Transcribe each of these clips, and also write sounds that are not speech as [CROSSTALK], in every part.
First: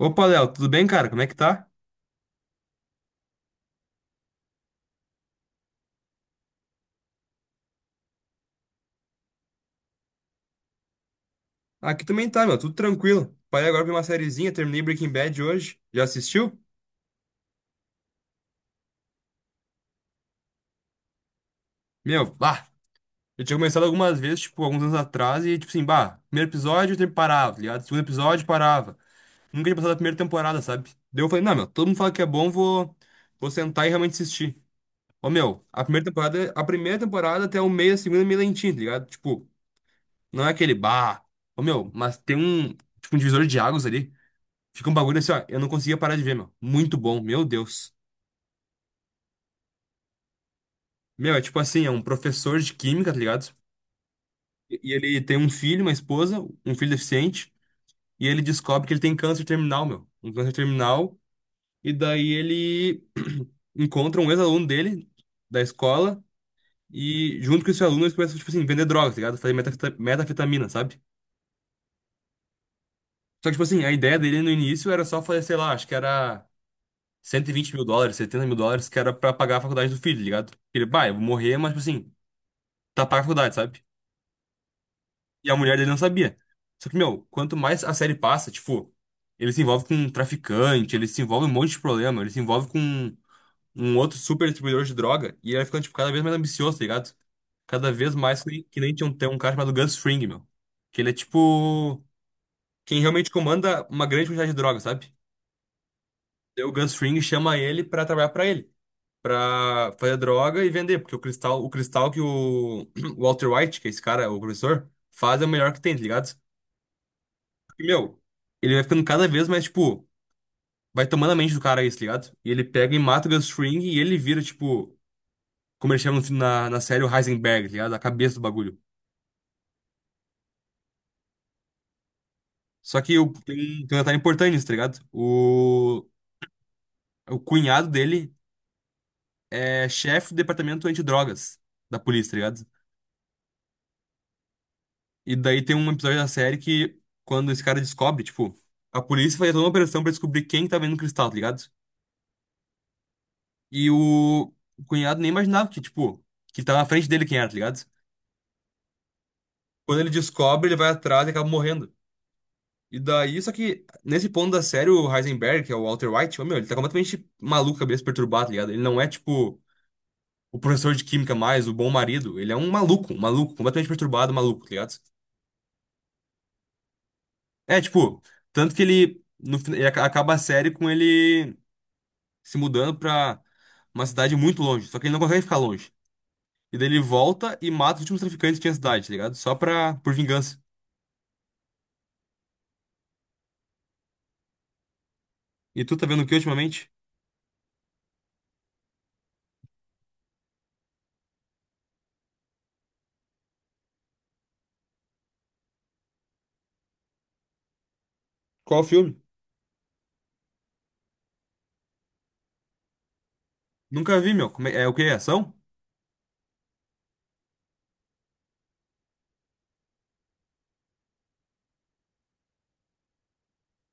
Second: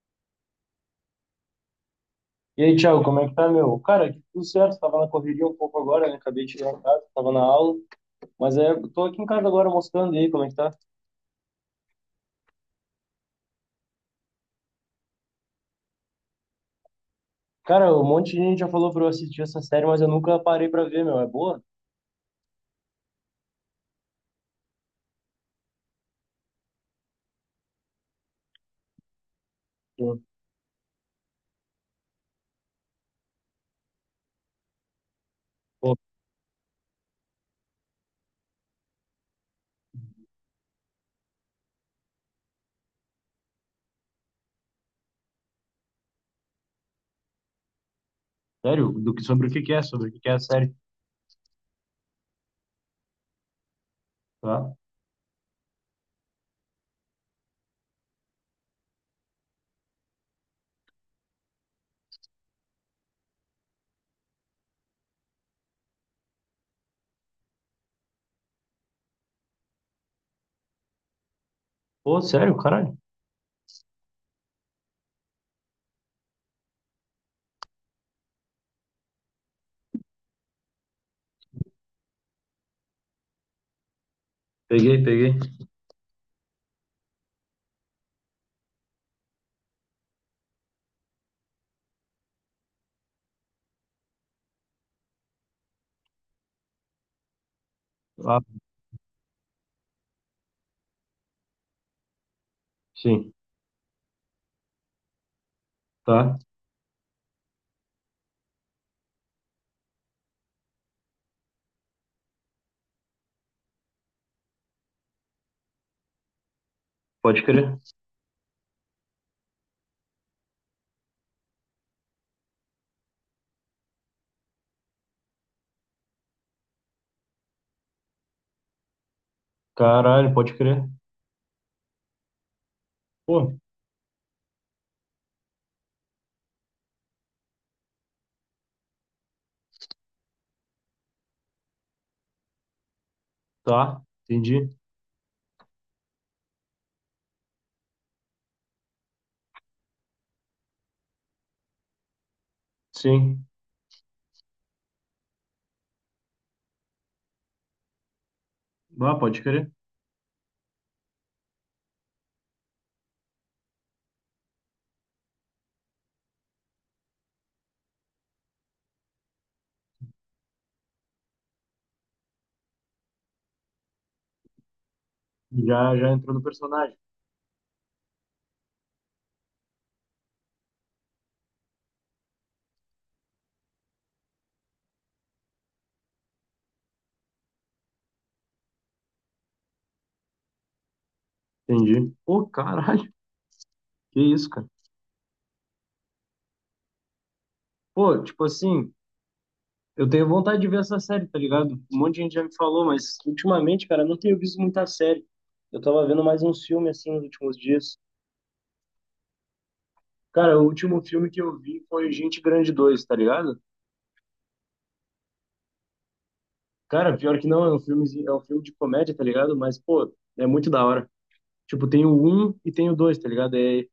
Opa, Léo, tudo bem, cara? Como é que tá? E aí, Thiago, como é que tá, meu? Cara, aqui tudo certo, tava na correria um pouco agora, né? Acabei de chegar em casa, tava na aula, mas é, tô aqui em casa agora mostrando aí como é que tá. Aqui também tá, meu, tudo tranquilo. Parei agora pra uma sériezinha, terminei Breaking Bad hoje. Já assistiu? Cara, um monte de gente já falou pra eu assistir essa série, mas eu nunca parei pra ver, meu. É boa? Meu, bah! Eu tinha começado algumas vezes, tipo, alguns anos atrás, e tipo assim, bah, primeiro episódio eu sempre parava, tá ligado? Segundo episódio parava. Nunca tinha passado a primeira Pô, temporada, sabe? Daí eu falei, não, meu, todo mundo fala que é bom, vou sentar e realmente assistir. Ô, meu, pô, a primeira temporada até o meio, a segunda é meio lentinha, tá ligado? Tipo, não é aquele bah. Ô, meu, mas tem um, tipo, um divisor de águas ali. Fica um bagulho assim, ó. Eu não conseguia parar de ver, meu. Muito bom, meu Deus. sério? Do que, sobre o que que é? Sobre o que que é a série? Meu, é tipo assim, é um professor de química, tá ligado? Tá. E ele tem um filho, uma esposa, um filho deficiente, e ele descobre que ele tem câncer terminal, meu. Um câncer terminal, e daí ele [CLEARS THROAT] encontra um ex-aluno dele, da escola, e junto com esse aluno eles começam, tipo assim, vender drogas, tá ligado? Fazer metafetamina, sabe? Pô, sério, caralho. Só que, tipo assim, a ideia dele no início era só fazer, sei lá, acho que era 120 mil dólares, 70 mil dólares, que era pra pagar a faculdade do filho, tá ligado? Ele, bah, eu vou morrer, mas, tipo assim, tapar a faculdade, sabe? Peguei, peguei. E a mulher dele não sabia. Só que, meu, quanto mais a série passa, tipo, ele se envolve com um traficante, ele se envolve em um monte de problema, ele se envolve com um outro super distribuidor de droga, e ele vai ficando, tipo, cada vez mais ambicioso, tá ligado? Cada vez mais Ah, que nem tinha um, tem um cara chamado Gus Fring, meu. Que ele é, tipo, quem realmente sim. comanda uma grande quantidade de droga, sabe? Tá. Daí o Gus Fring chama ele pra trabalhar pra ele. Pra fazer droga e vender, porque o cristal que o [CLEARS THROAT] o Walter White, que é esse cara, o professor, faz é o melhor que tem, tá ligado? Pode crer. E, meu, ele vai ficando cada vez mais, tipo, vai tomando a mente do cara isso, ligado? E ele pega e mata o Gus Fring e ele vira, tipo, como eles chamam no na série, o Heisenberg, tá ligado? A cabeça do bagulho. Caralho, pode crer. Só que o, tem, Pô, tem um detalhe importante nisso, tá ligado? O cunhado dele é chefe do departamento antidrogas da polícia, tá ligado? tá. Entendi. E daí tem um episódio da série que, quando esse cara descobre, tipo, a polícia faz toda uma operação pra descobrir quem tá vendo o cristal, tá ligado? Sim. E o cunhado nem imaginava que, tipo, que tava na frente dele quem era, tá ligado? Ah, pode crer. Quando ele descobre, ele vai atrás e acaba morrendo. E daí, só que nesse ponto da série, o Heisenberg, que é o Walter White, ô, meu, ele tá completamente maluco, cabeça perturbada, tá ligado? Ele não é tipo o professor de química mais, o bom marido. Ele é um maluco, completamente perturbado, maluco, tá ligado? Já, já entrou no personagem. É, tipo, tanto que ele, no, fina- ele aca- acaba a série com ele se mudando pra uma cidade muito longe. Só que ele não consegue ficar longe. E daí ele volta e mata os últimos traficantes que tinha na cidade, tá ligado? Só pra, por vingança. Entendi. Pô, caralho. Que isso, cara. E tu tá vendo o que ultimamente? Pô, tipo assim, eu tenho vontade de ver essa série, tá ligado? Um monte de gente já me falou, mas ultimamente, cara, eu não tenho visto muita série. Eu tava vendo mais um filme, assim, nos últimos dias. Qual filme? Cara, o último filme que eu vi foi Gente Grande dois, tá ligado? Nunca vi, meu. Como É, o que, ação? Cara, pior que não, é um filme de comédia, tá ligado? Mas, pô, é muito da hora. Tipo, tem o 1 e tem o 2, tá ligado? É,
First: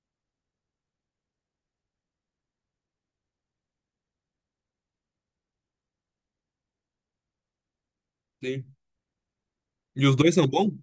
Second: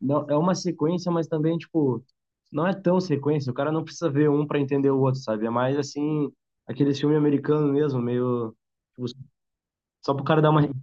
não, é uma sequência, mas também, tipo, não é tão sequência. O cara não precisa ver um pra entender o outro, sabe? É mais, assim, aquele filme americano mesmo, meio Sim. tipo, E só os pro dois cara são dar uma. bons?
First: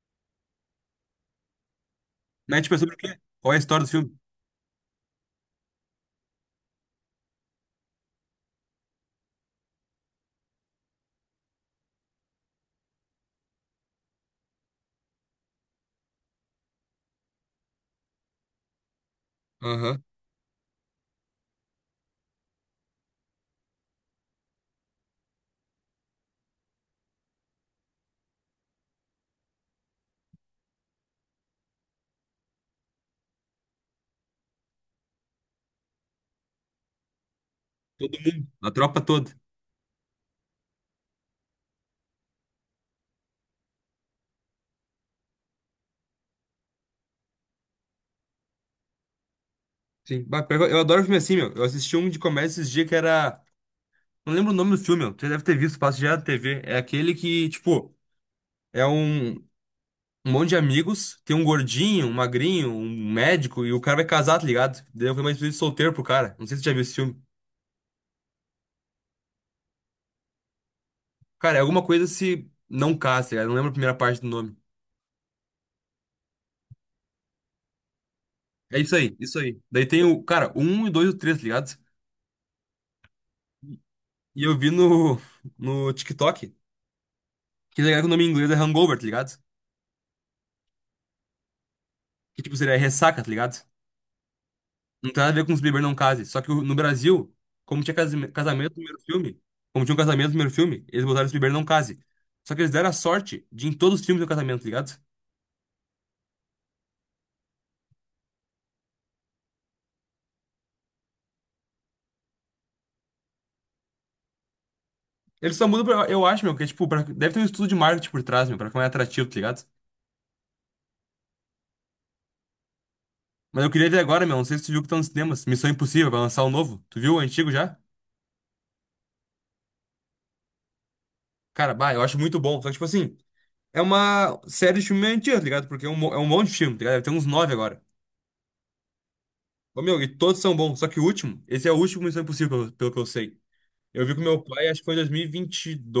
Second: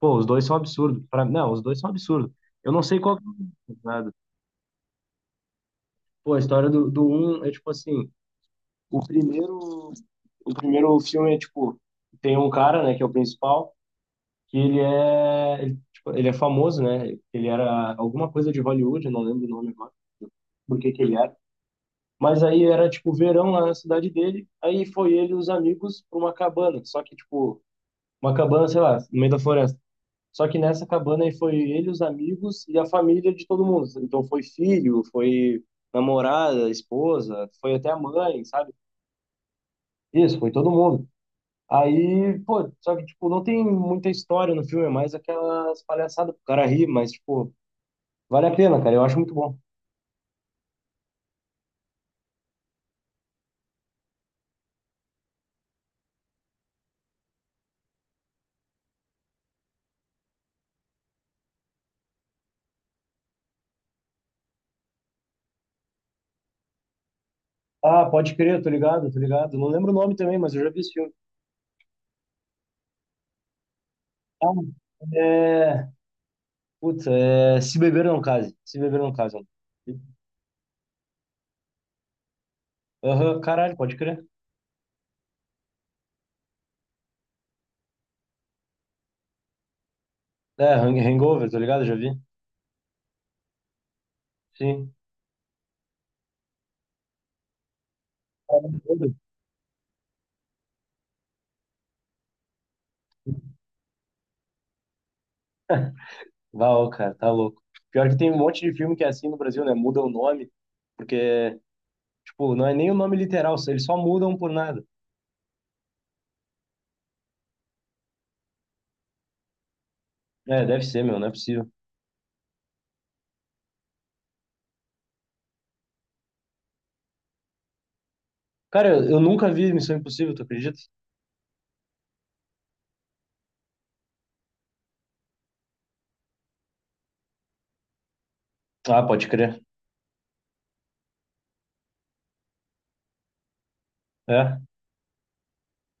Pô, os dois são absurdos. Pra... Não, os dois são absurdos. Mas, Eu tipo, é não sobre o sei qual quê? que Qual é a é o história do nada. filme? Pô, a história do um é tipo assim. O primeiro. O primeiro filme é tipo. Tem um cara, né, que é o principal, que ele é. Ele, tipo, ele é famoso, né? Ele era alguma coisa de Hollywood, eu não lembro o nome agora, Aham. por que que ele era. Mas aí era tipo verão lá na cidade dele. Aí foi ele e os amigos pra uma cabana. Só que, tipo, uma cabana, sei lá, no meio da floresta. Só que nessa cabana aí foi ele, os amigos e a família de todo mundo. Então foi filho, foi namorada, esposa, foi até a mãe, A sabe? tropa toda. Isso, foi todo mundo. Aí, pô, só que, tipo, não tem muita história no filme, é mais aquelas palhaçadas pro cara rir, mas, tipo, vale a pena, cara, eu acho muito bom. Sim. Bah, pior que eu adoro filme assim, meu. Eu assisti um de comédia esses dias que era. Não lembro o nome do filme, meu. Você deve ter visto, passa já na TV. É aquele que, tipo, é um monte de amigos, tem um gordinho, um magrinho, um médico, e o cara vai casar, tá ligado? Daí foi uma despedida de solteiro pro cara. Não sei se você já viu esse filme. Ah, pode crer, tô ligado, tô ligado. Não lembro o nome também, mas eu já vi esse filme. Cara, é alguma coisa se não casa, tá ligado? Eu não lembro a primeira parte do Ah, nome. é. Puta, é. Se beber não case. É Se isso beber não aí, case. isso aí. Daí tem o, cara, um e dois e o três, tá ligado? Aham, caralho, pode crer. E eu vi no TikTok. Que tá ligado que o nome em inglês é hangover, tá ligado? É, Hangover, tô ligado? Já vi. Que tipo seria ressaca, tá ligado? Sim. Não tem nada a ver com os Bieber não case. Só que no Brasil, como tinha casamento no primeiro filme, como tinha um casamento no primeiro filme, eles botaram os Bieber não case. Só que eles deram a sorte de em todos os filmes do casamento, tá ligado? Val, cara, tá louco. Pior que tem um monte de filme que é assim no Brasil, né? Muda o nome, porque, tipo, não é nem o nome literal, eles só mudam por nada. Eles só mudam, pra, eu acho, meu, que é tipo, deve ter um estudo de marketing por trás, meu, pra ficar mais atrativo, tá ligado? É, deve ser, meu, não é possível. Mas eu queria ver agora, meu, não sei se tu viu que tá nos cinemas, Missão Impossível, vai lançar o novo. Tu viu o antigo já? Cara, eu nunca vi Missão Impossível, tu acredita? Cara, bah, eu acho muito bom. Só que, tipo assim, é uma série de filme meio antiga, tá ligado? Porque é um, é um monte de filme, tá ligado? Deve ter uns nove agora. Ah, pode crer. Ô, meu, e todos são bons, só que o último, esse é o último Missão Impossível, pelo que eu sei. Eu vi com meu É, pai, acho que foi em 2022,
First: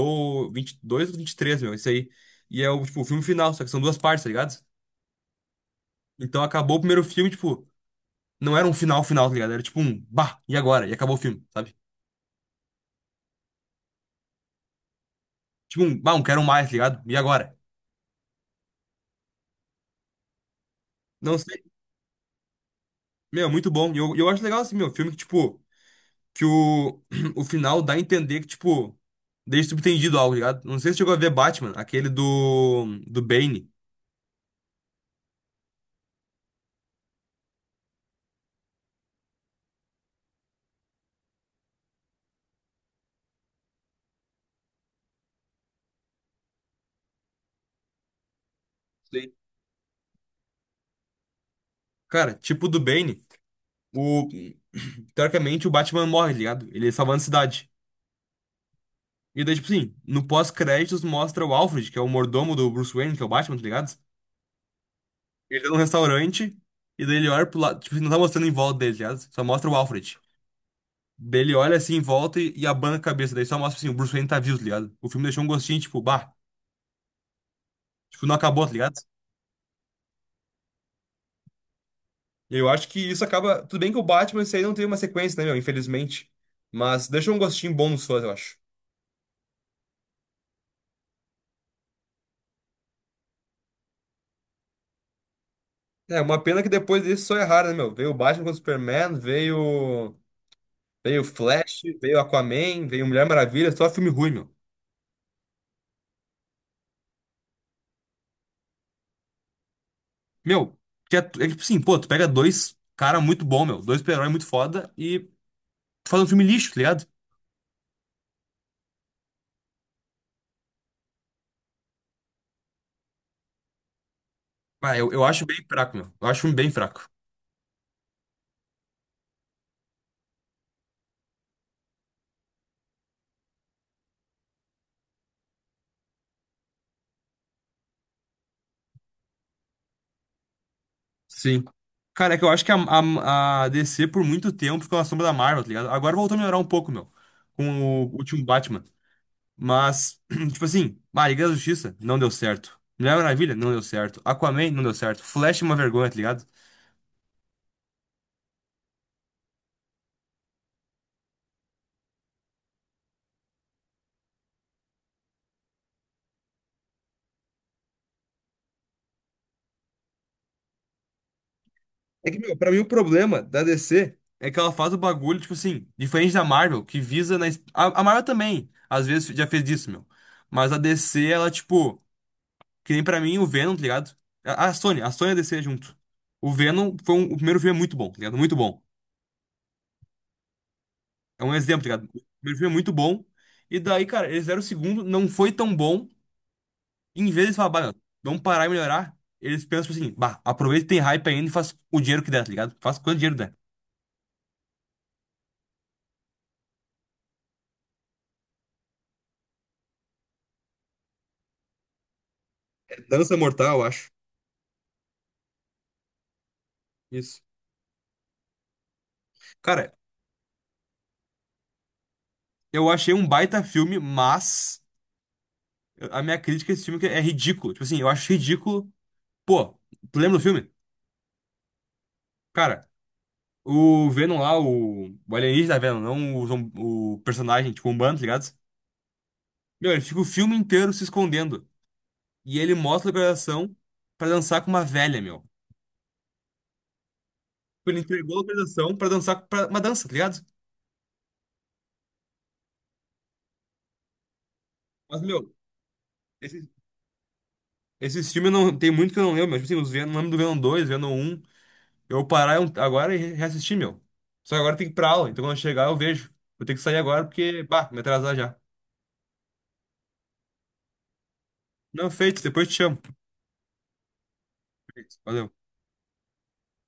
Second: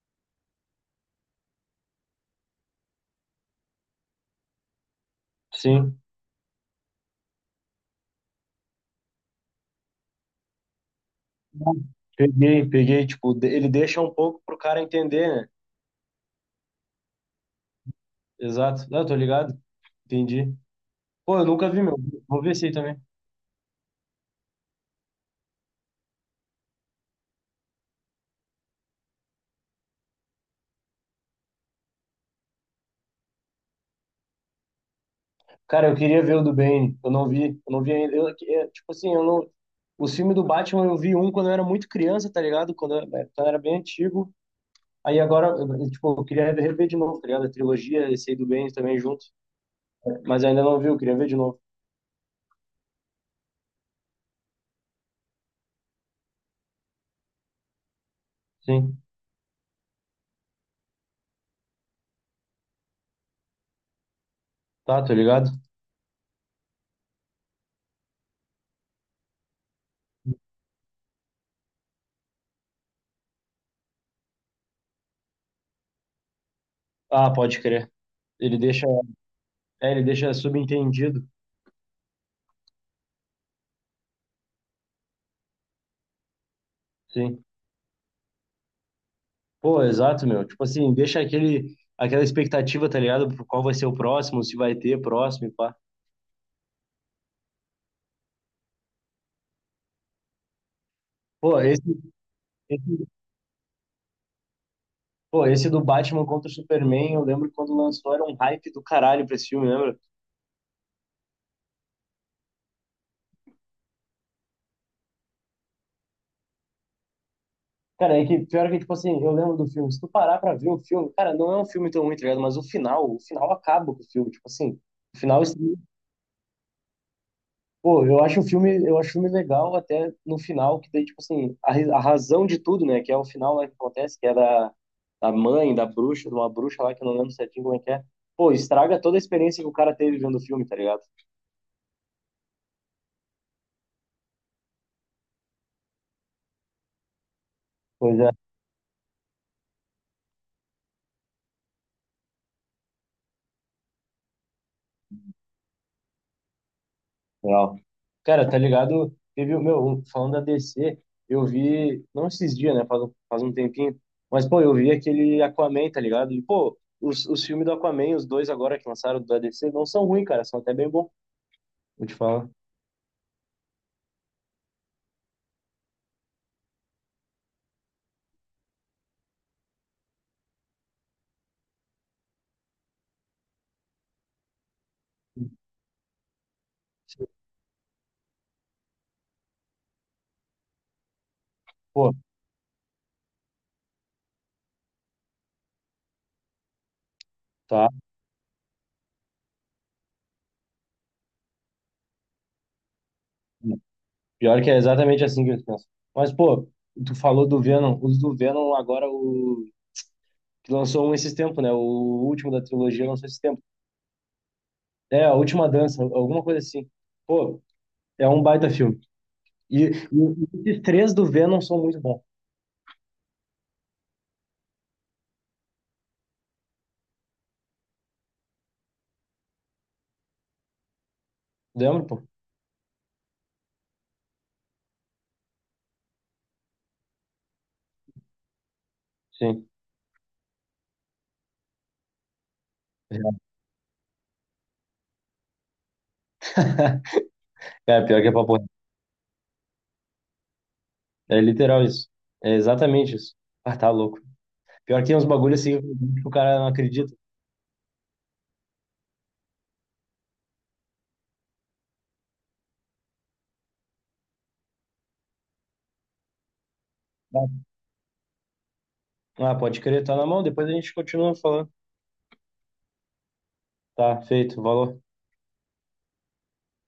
22 ou 23, meu, isso aí. E é o, tipo, o filme final, só que são duas partes, tá ligado? sim. Então acabou o primeiro filme, tipo, não era um final final, tá ligado? Era tipo um, bah, e agora? E acabou o filme, sabe? Peguei, peguei, tipo, ele deixa um pouco pro cara entender, né? Tipo um, bah, um quero mais, tá ligado? E agora? Exato. Não, tô ligado. Entendi. Pô, Não eu sei. nunca vi, meu. Vou ver esse aí também. Meu, é muito bom. E eu acho legal, assim, meu, filme que, tipo, que o, [CLEARS THROAT] o final dá a entender que, tipo, deixa subtendido algo, tá ligado? Não sei se chegou a ver Batman, aquele do Bane. Cara, eu, queria ver o do Bane. Eu não vi. Eu não vi ainda. Eu, é, tipo assim, eu não. Os filmes do Batman eu vi um quando eu era muito criança, tá ligado? Quando eu, né, quando eu era bem antigo. Aí agora, eu, tipo, eu queria rever de novo, tá ligado? A trilogia, esse aí do Bane também junto. Sim. Mas ainda não vi, eu queria ver de novo. Cara, tipo do Bane, o, teoricamente o Batman morre, tá ligado? Ele salvando a cidade. Sim. E daí, tipo assim, no pós-créditos mostra o Alfred, que é o mordomo do Bruce Wayne, que é o Batman, tá ligado? Tá, tô ligado? Ele tá num restaurante, e daí ele olha pro lado, tipo, não tá mostrando em volta dele, tá ligado? Só mostra o Alfred. Daí ele olha assim em volta e abana a cabeça, daí só mostra assim, o Bruce Wayne tá vivo, tá ligado? O filme deixou um gostinho, tipo, bah, Ah, pode crer. tipo, não Ele acabou, tá deixa. ligado? É, ele deixa subentendido. Eu acho que isso acaba. Tudo bem que o Batman, isso aí não tem uma sequência, né, meu? Infelizmente. Mas deixa um Sim. gostinho bom nos fãs, eu acho. Pô, exato, meu. Tipo assim, deixa aquele, aquela expectativa, tá ligado? Por qual vai ser o próximo, se vai ter próximo e pá. É, uma pena que depois disso só erraram, né, meu? Veio o Batman contra o Superman, veio, o Pô, Flash, esse, veio Aquaman, veio Mulher Maravilha, só filme ruim, meu. Pô, esse do Batman contra o Superman, eu lembro que quando lançou era um hype do caralho pra esse filme, lembra? Meu, que é que, tipo assim, pô, tu pega dois cara muito bom, meu, dois super-herói muito foda e tu faz um filme lixo, tá ligado? Cara, é que pior que, tipo assim, eu lembro do filme. Se tu parar pra ver o filme, cara, não é um filme tão ruim, tá ligado? Mas o final acaba com o filme, tipo assim. Ah, eu, O eu final, acho bem assim, fraco, meu. Eu acho um bem fraco. pô, eu acho o filme legal até no final, que daí, tipo assim, a, a razão de tudo, né? Que é o final lá que acontece, que é da, da mãe, da bruxa, de uma bruxa lá que eu não lembro certinho como é que é. Pô, estraga toda a experiência que o cara teve vendo o filme, tá ligado? Sim. Cara, é que eu acho que a DC por muito tempo ficou na sombra da Marvel, tá ligado? Agora voltou a melhorar um pouco, meu, com o Pois é. último Batman. Mas, [CLEARS THROAT] tipo assim, ah, Liga da Justiça não deu certo. Mulher Maravilha não deu certo. Aquaman não deu certo. Flash é uma vergonha, tá ligado? Legal. Cara, tá ligado? Teve o meu, falando da DC, eu vi, não esses dias, né? Faz, faz um tempinho, mas pô, eu vi aquele Aquaman, tá ligado? E pô, os filmes do Aquaman, os dois agora que lançaram da DC, não são ruins, cara, são até bem bons, vou te É que, falar. meu, pra mim o problema da DC é que ela faz o bagulho, tipo assim, diferente da Marvel, que visa na. A Marvel também, às vezes, já fez isso, meu. Mas a DC, ela, tipo, que nem pra mim o Venom, tá ligado? A Sony e a DC junto. O Venom foi um, o primeiro filme é muito bom, tá ligado? Muito bom. É um exemplo, tá ligado? Pô, O primeiro filme é muito bom. E daí, cara, eles deram o segundo, não foi tão bom. Em vez de falar, bah, tá. meu, vamos parar e melhorar, eles pensam tipo assim, bah, aproveita que tem hype ainda e faz o dinheiro que der, tá ligado? Faz quanto dinheiro der. Pior que é exatamente assim que eles pensam. Mas pô, tu falou do Venom, os do Venom agora, o que lançou um esses tempos, né? O último da trilogia lançou Dança esse tempo. Mortal, eu acho. É, a última dança, alguma coisa assim. Isso. Pô, é um baita filme. E, e Cara, esses 3 do Venom são muito bons. eu achei um baita filme, mas a minha crítica a esse filme é que é ridículo. Tipo assim, eu acho ridículo. Pô, tu lembra do filme? Lembra, pô? Cara, o Venom lá, o alienígena Venom, não o personagem, tipo, um bando, tá ligado? Sim. Meu, ele fica o filme inteiro se escondendo. E ele mostra a localização pra dançar com uma velha, meu. Tipo, ele Cara, pior que é entregou a papo reto. localização pra dançar pra uma dança, tá ligado? É literal isso. É exatamente isso. Ah, tá louco. Pior que tem Mas, uns meu, bagulhos assim que o cara não esse- acredita. esses filmes não tem muito que eu não lembro, mas tipo assim, os Venom, lembro do Venom dois, Venom um. Eu vou parar agora e reassistir, meu. Só que agora tem que ir pra aula, então quando eu chegar eu vejo. Vou ter que sair agora porque, bah, me atrasar já. Ah, pode crer, tá na mão, depois a gente continua falando. Não, feito, depois te chamo. Tá, feito, valeu. Feito, valeu.